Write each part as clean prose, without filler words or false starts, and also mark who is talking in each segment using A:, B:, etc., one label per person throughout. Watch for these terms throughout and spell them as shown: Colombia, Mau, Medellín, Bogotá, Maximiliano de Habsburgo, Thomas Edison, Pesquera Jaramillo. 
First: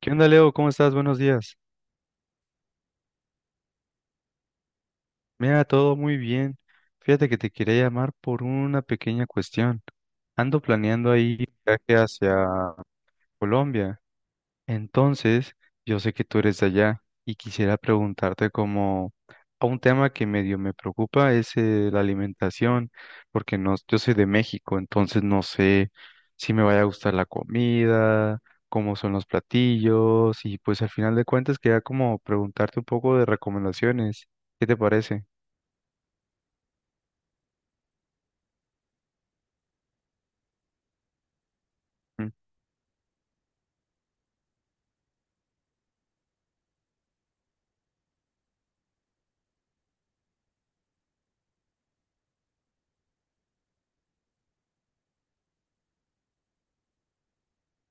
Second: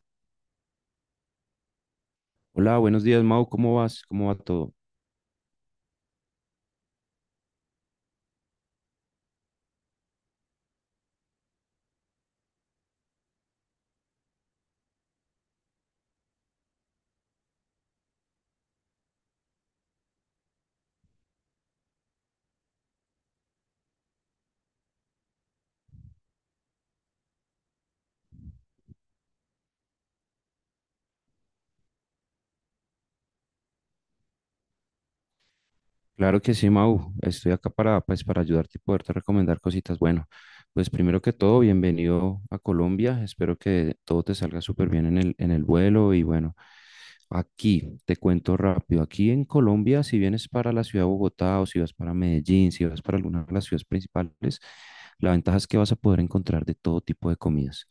A: ¿Qué onda, Leo? ¿Cómo estás? Buenos días.
B: Hola, buenos días, Mau. ¿Cómo vas? ¿Cómo va todo?
A: Mira, todo muy bien. Fíjate que te quería llamar por una pequeña cuestión. Ando planeando ahí un viaje hacia Colombia. Entonces, yo sé que tú eres de allá y quisiera preguntarte, como a un tema que medio me preocupa es la alimentación, porque no, yo soy de México, entonces no sé si me vaya a gustar la comida, cómo son los platillos y pues al final de cuentas quería como preguntarte un poco de recomendaciones. ¿Qué te parece?
B: Claro que sí, Mau. Estoy acá para, pues, para ayudarte y poderte recomendar cositas. Bueno, pues primero que todo,
A: Mm,
B: bienvenido a Colombia. Espero que todo te salga súper bien en en el vuelo. Y bueno, aquí te cuento rápido. Aquí en Colombia, si vienes para la ciudad de Bogotá o si vas para Medellín, si vas para alguna de las ciudades principales, la ventaja es que vas a poder encontrar de todo tipo de comidas.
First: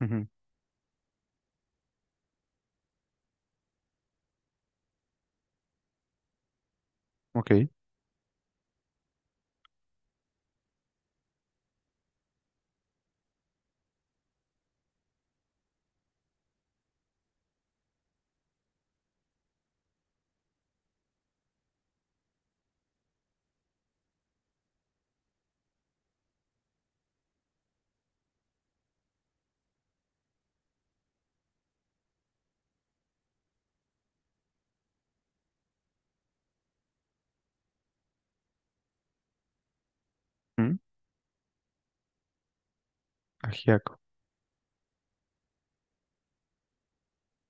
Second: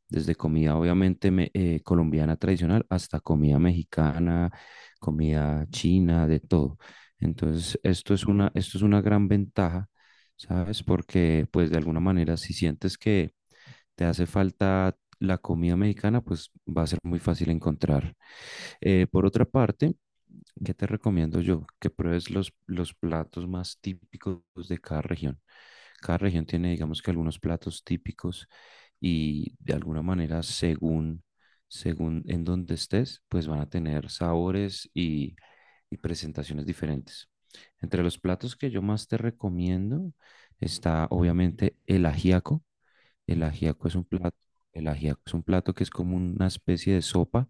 A: ujú,
B: Desde comida, obviamente, colombiana tradicional hasta comida mexicana, comida china, de todo.
A: ok.
B: Entonces, esto es una gran ventaja, ¿sabes? Porque, pues, de alguna manera, si sientes que te hace falta la comida mexicana, pues va a ser muy fácil encontrar. Por otra parte, ¿qué te recomiendo yo? Que pruebes los platos más típicos de cada región. Cada región tiene, digamos que, algunos platos típicos y, de alguna manera, según en donde estés, pues van a tener sabores y presentaciones diferentes. Entre los platos que yo más te recomiendo
A: Mm,
B: está obviamente el ajiaco. El ajiaco
A: ajiaco.
B: es un plato, el ajiaco es un plato que es como una especie de sopa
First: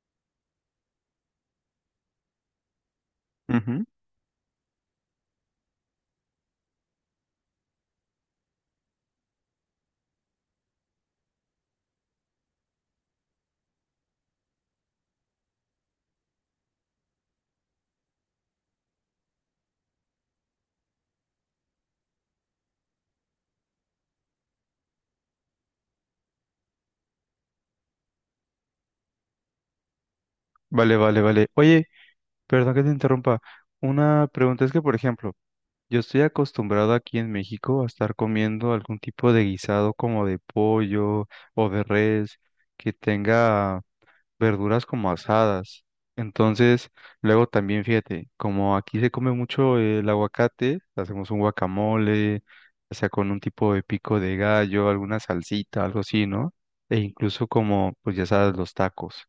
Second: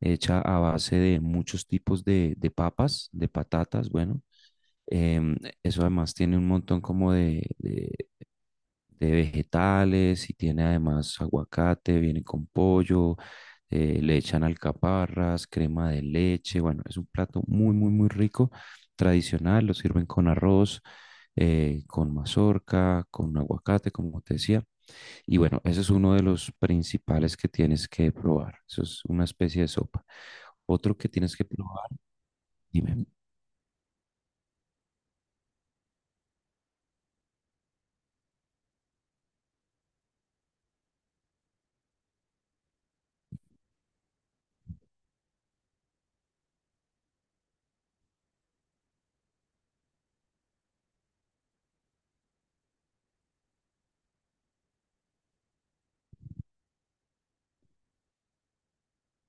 B: hecha a base de muchos tipos de papas, de
A: Ujú.
B: patatas, bueno. Em, Eso además tiene un montón como de, de vegetales y tiene además aguacate, viene con pollo, le echan alcaparras, crema de leche, bueno, es un plato muy, muy, muy rico, tradicional, lo sirven con arroz, con mazorca, con aguacate, como te decía, y bueno, ese es uno de los principales que tienes que probar, eso es una especie de sopa.
A: Vale,
B: Otro que
A: vale,
B: tienes que
A: vale. Oye,
B: probar,
A: perdón que te
B: dime.
A: interrumpa. Una pregunta es que, por ejemplo, yo estoy acostumbrado aquí en México a estar comiendo algún tipo de guisado como de pollo o de res que tenga verduras como asadas. Entonces, luego también fíjate, como aquí se come mucho el aguacate, hacemos un guacamole, o sea, con un tipo de pico de gallo, alguna salsita, algo así, ¿no? E incluso, como pues ya sabes, los tacos.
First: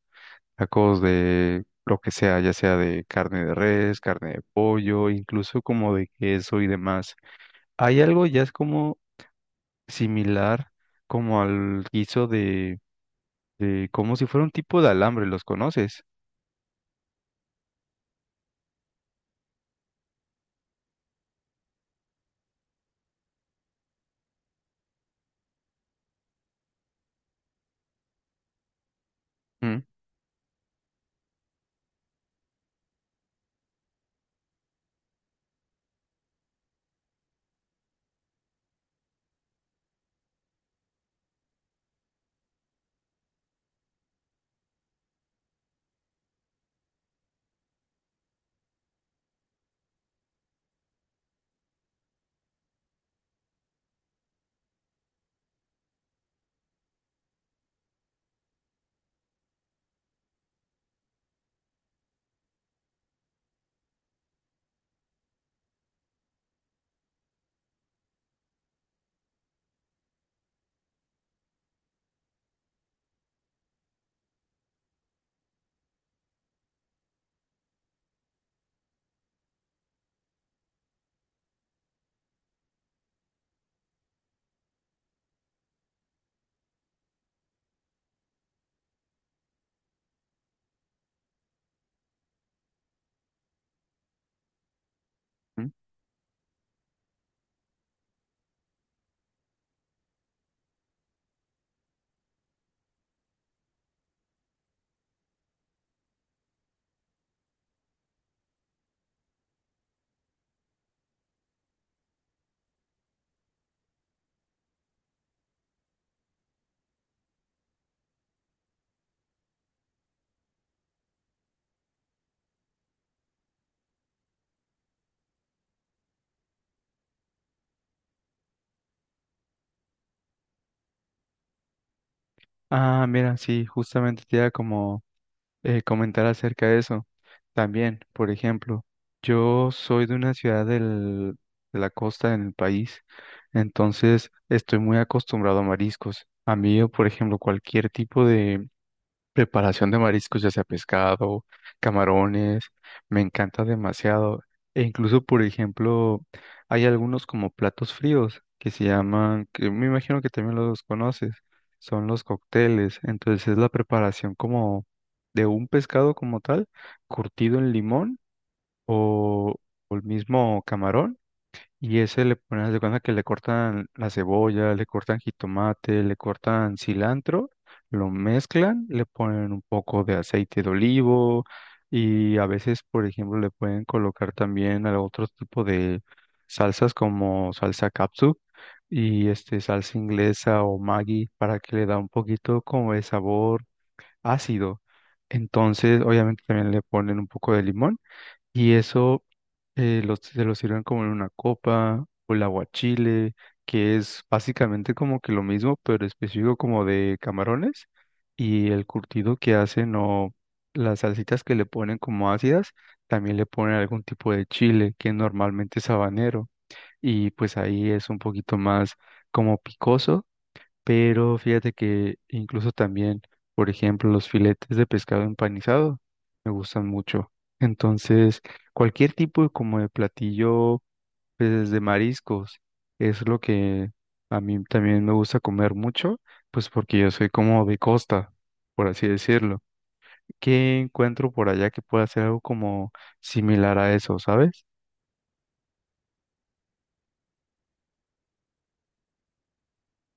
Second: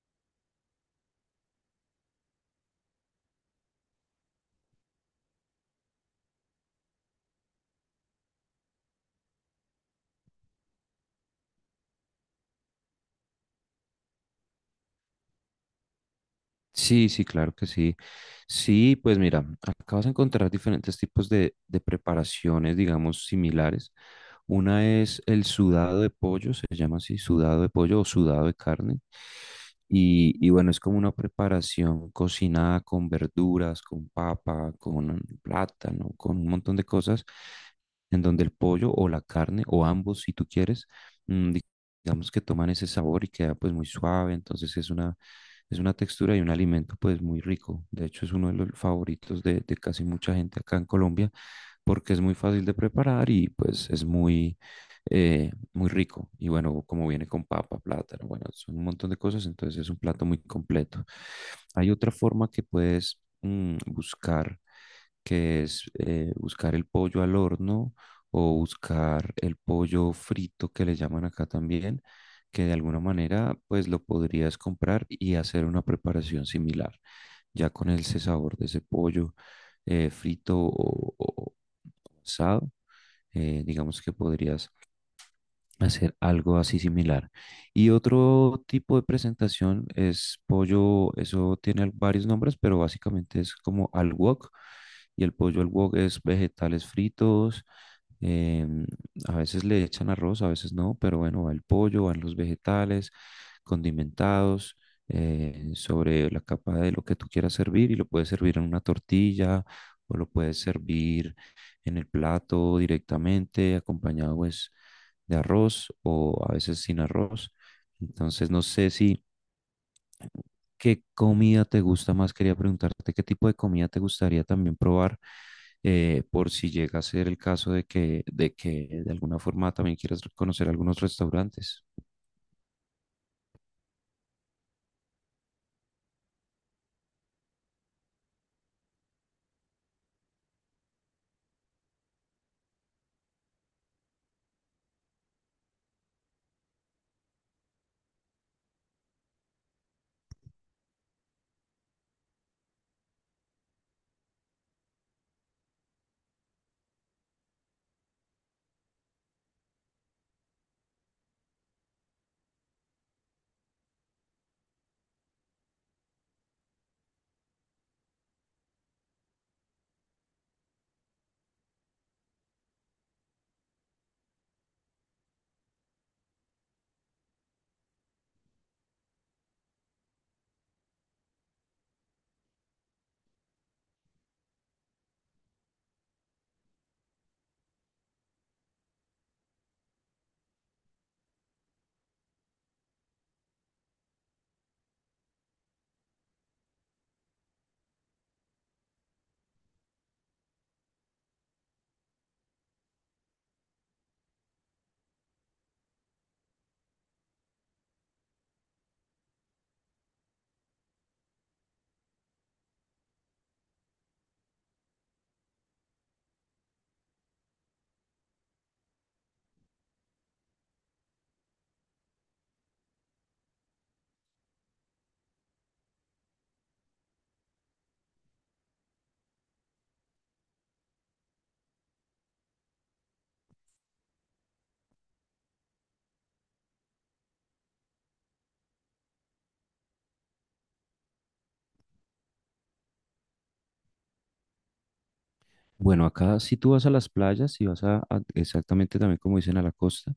A: Tacos de lo que sea, ya sea de carne de res, carne de pollo, incluso como de queso y demás. Hay algo ya es como similar, como al guiso de como si fuera un tipo de alambre, ¿los conoces?
B: Sí, sí, claro que sí. Sí, pues mira, acá vas a encontrar diferentes tipos de preparaciones, digamos, similares. Una es el sudado de pollo, se llama así, sudado de pollo o sudado de carne.
A: Mm,
B: Y, bueno, es como una preparación cocinada con verduras, con papa, con plátano, con un montón de cosas, en donde el pollo o la carne, o ambos, si tú quieres, mm, digamos que toman ese sabor y queda pues muy suave, entonces es una textura y un alimento pues muy rico. De hecho es uno de los favoritos de casi mucha gente acá en Colombia porque es muy fácil de preparar y pues es muy, muy rico. Y bueno, como viene con papa, plátano, bueno, son un montón de cosas, entonces es un plato muy completo. Hay otra forma que puedes buscar, que es buscar el pollo al horno o buscar el pollo frito que le llaman acá también, que de alguna manera pues lo podrías comprar y hacer una preparación similar, ya con ese sabor de ese pollo frito o asado, digamos que podrías hacer algo así similar. Y otro tipo de presentación es pollo, eso tiene varios nombres, pero básicamente es como al wok. Y el pollo al
A: mm.
B: wok es vegetales fritos. Em, a veces le echan arroz, a veces no, pero bueno, va el pollo, van los vegetales condimentados sobre la capa de lo que tú quieras servir, y lo puedes servir en una tortilla o lo puedes servir en el plato directamente, acompañado pues de arroz o a veces sin arroz. Entonces no sé si ¿qué comida te gusta más? Quería preguntarte qué tipo de comida te gustaría también probar, por si llega a ser el caso de que, de que de alguna forma también quieras conocer algunos restaurantes.
A: Ah, mira, sí, justamente te da como comentar acerca de eso. También, por ejemplo, yo soy de una ciudad de la costa en el país, entonces estoy muy acostumbrado a mariscos. A mí, por ejemplo, cualquier tipo de preparación de mariscos, ya sea pescado, camarones, me encanta demasiado. E incluso, por ejemplo, hay algunos como platos fríos que se llaman, que me imagino que también los conoces, son los cócteles. Entonces es la preparación como de un pescado como tal, curtido en limón o, o el mismo camarón, y ese le ponen, haz de cuenta que le cortan la cebolla, le cortan jitomate, le cortan cilantro, lo mezclan, le ponen un poco de aceite de olivo y a veces, por ejemplo, le pueden colocar también a otro tipo de salsas como salsa capsu y este salsa inglesa o Maggi para que le da un poquito como de sabor ácido. Entonces, obviamente también le ponen un poco de limón. Y eso, se lo sirven como en una copa o el aguachile, que es básicamente como que lo mismo, pero específico como de camarones. Y el curtido que hacen o las salsitas que le ponen como ácidas, también le ponen algún tipo de chile que normalmente es habanero. Y pues ahí es un poquito más como picoso, pero fíjate que incluso también, por ejemplo, los filetes de pescado empanizado me gustan mucho. Entonces, cualquier tipo de, como de platillo, pues de mariscos, es lo que a mí también me gusta comer mucho, pues porque yo soy como de costa, por así decirlo. ¿Qué encuentro por allá que pueda hacer algo como similar a eso, sabes?
B: Bueno, acá si tú vas a las playas, si vas a- exactamente también como dicen a la costa,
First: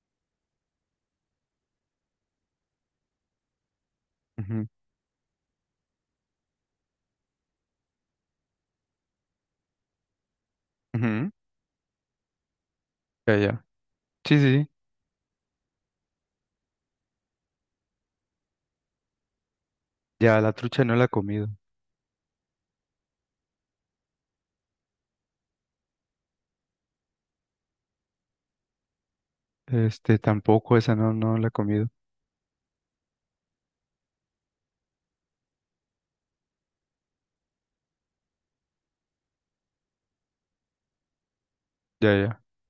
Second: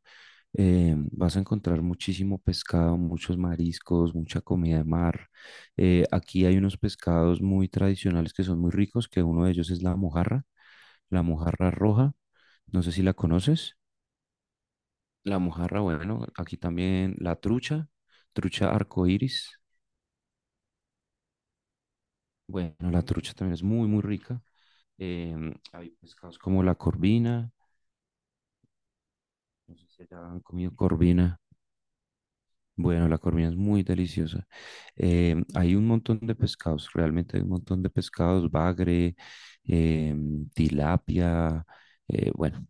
B: vas a encontrar muchísimo pescado, muchos mariscos, mucha
A: Ujú,
B: comida de mar. Aquí hay unos pescados muy tradicionales que son muy ricos, que uno de ellos es la
A: ujú.
B: mojarra roja. No sé si la
A: Ya, ya.
B: conoces.
A: Sí, sí, sí.
B: La mojarra, bueno, aquí también la trucha, trucha arcoíris.
A: Ya la trucha no la he comido.
B: Bueno, la trucha también es muy, muy rica. Hay pescados como la corvina, no sé si ya
A: Este,
B: han comido
A: tampoco esa no, no
B: corvina.
A: la he comido.
B: Bueno, la corvina es muy deliciosa. Hay un montón de pescados, realmente hay un montón de pescados, bagre, tilapia,
A: Ya, ya.
B: bueno.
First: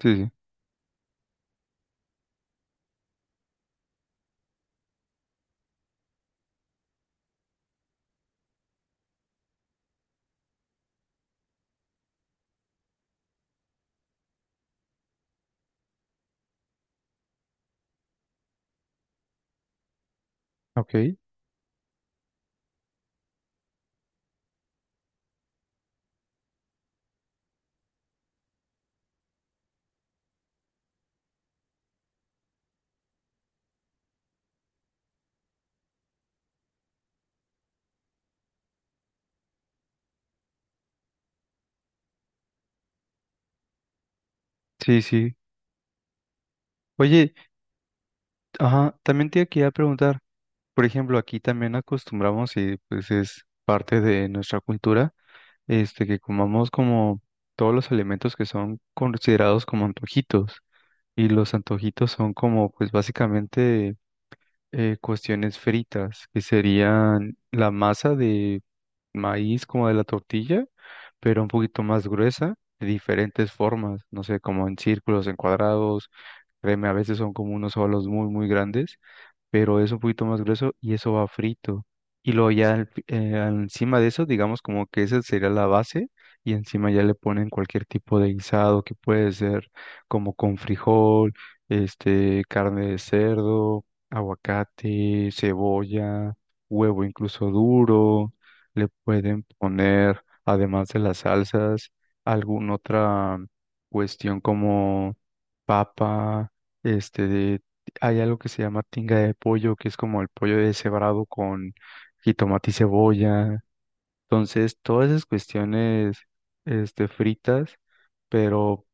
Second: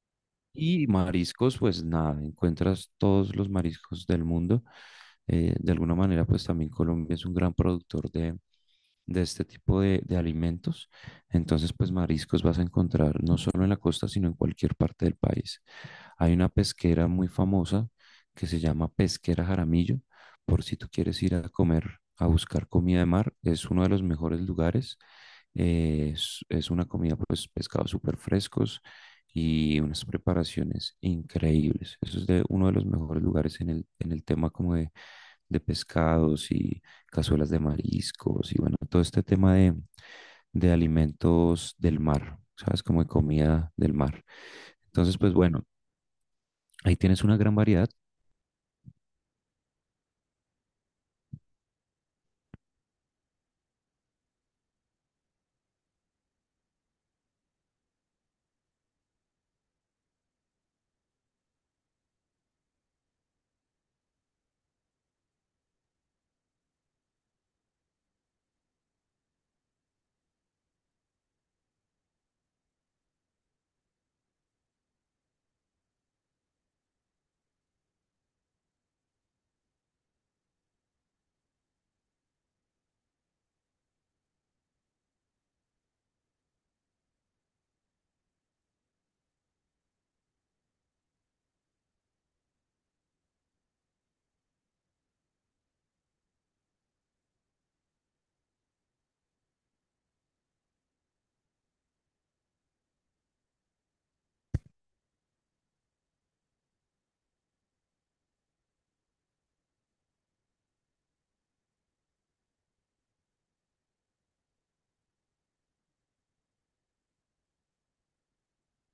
A: Sí, sí.
B: Y mariscos, pues nada, encuentras todos los mariscos del mundo. De alguna manera, pues también Colombia es un gran productor de este tipo de alimentos. Entonces, pues mariscos vas a encontrar no solo en la costa, sino en cualquier parte del país. Hay una pesquera muy famosa que se llama Pesquera Jaramillo, por si tú
A: Ok.
B: quieres ir a comer, a buscar comida de mar, es uno de los mejores lugares. Es una comida, pues, pescados súper frescos y unas preparaciones increíbles. Eso es de uno de los mejores lugares en en el tema como de pescados y, cazuelas de mariscos y bueno, todo este tema de alimentos del mar, ¿sabes? Como de comida del mar.
A: Sí,
B: Entonces, pues
A: sí.
B: bueno, ahí tienes
A: Oye,
B: una gran variedad.
A: ajá, también te quería preguntar, por ejemplo, aquí también acostumbramos y pues es parte de nuestra cultura, este, que comamos como todos los alimentos que son considerados como antojitos. Y los antojitos son como, pues básicamente cuestiones fritas, que serían la masa de maíz como de la tortilla, pero un poquito más gruesa, de diferentes formas, no sé, como en círculos, en cuadrados. Créeme, a veces son como unos solos muy, muy grandes, pero es un poquito más grueso y eso va frito. Y luego ya encima de eso, digamos como que esa sería la base, y encima ya le ponen cualquier tipo de guisado que puede ser como con frijol, este, carne de cerdo, aguacate, cebolla, huevo incluso duro. Le pueden poner, además de las salsas, alguna otra cuestión como papa, este, hay algo que se llama tinga de pollo, que es como el pollo deshebrado con jitomate y cebolla. Entonces, todas esas cuestiones, este, fritas, pero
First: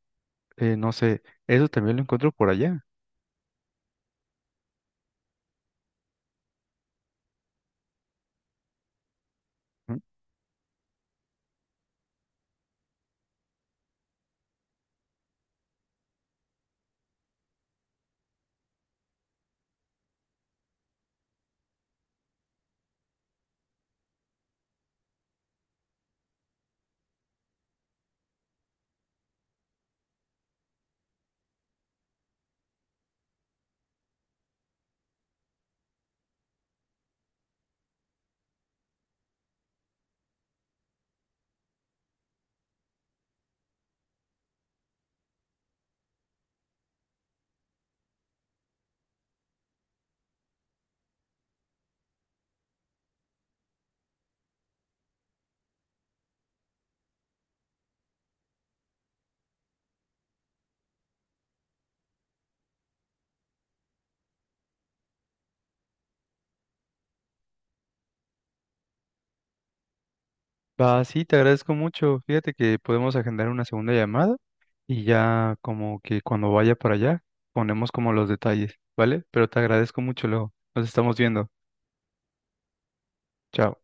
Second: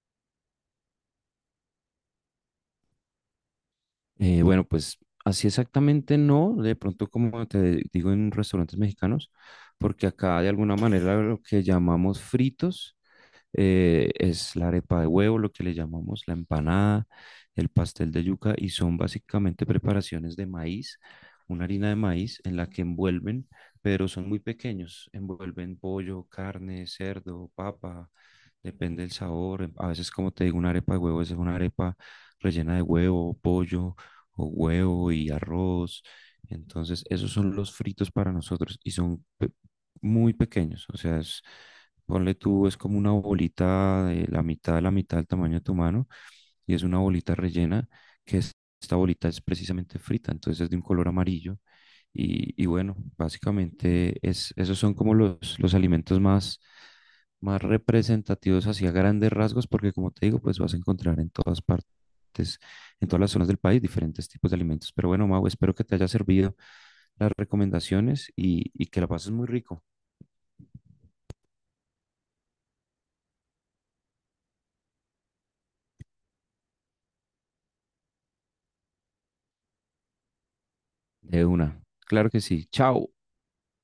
A: no sé, eso también lo encuentro por allá.
B: Bueno, pues así exactamente no, de pronto como te digo en restaurantes mexicanos,
A: ¿No?
B: porque acá de alguna manera lo que llamamos fritos es la arepa de huevo, lo que le llamamos la empanada, el pastel de yuca, y son básicamente preparaciones de maíz, una harina de maíz en la que envuelven, pero son muy pequeños, envuelven pollo, carne, cerdo, papa, depende del sabor. A veces, como te digo, una arepa de huevo es una arepa rellena de huevo, pollo o huevo y arroz. Entonces, esos son los fritos para nosotros y son muy pequeños, o sea, es, ponle tú, es como una bolita de la mitad del tamaño de tu mano, y es una bolita rellena que es- esta bolita es precisamente frita, entonces es de un color amarillo y, bueno, básicamente es, esos son como los alimentos más, más representativos hacia grandes rasgos porque como te digo, pues vas a encontrar en todas partes. En todas las zonas del país, diferentes tipos de alimentos. Pero bueno, Mau, espero que te haya servido las recomendaciones y, que la pases muy rico.
A: Va, sí, te agradezco mucho. Fíjate que podemos agendar una segunda llamada y ya como que cuando vaya para allá ponemos como los detalles, ¿vale? Pero te agradezco mucho, luego. Nos estamos
B: De
A: viendo.
B: una. Claro que sí. Chao.
A: Chao.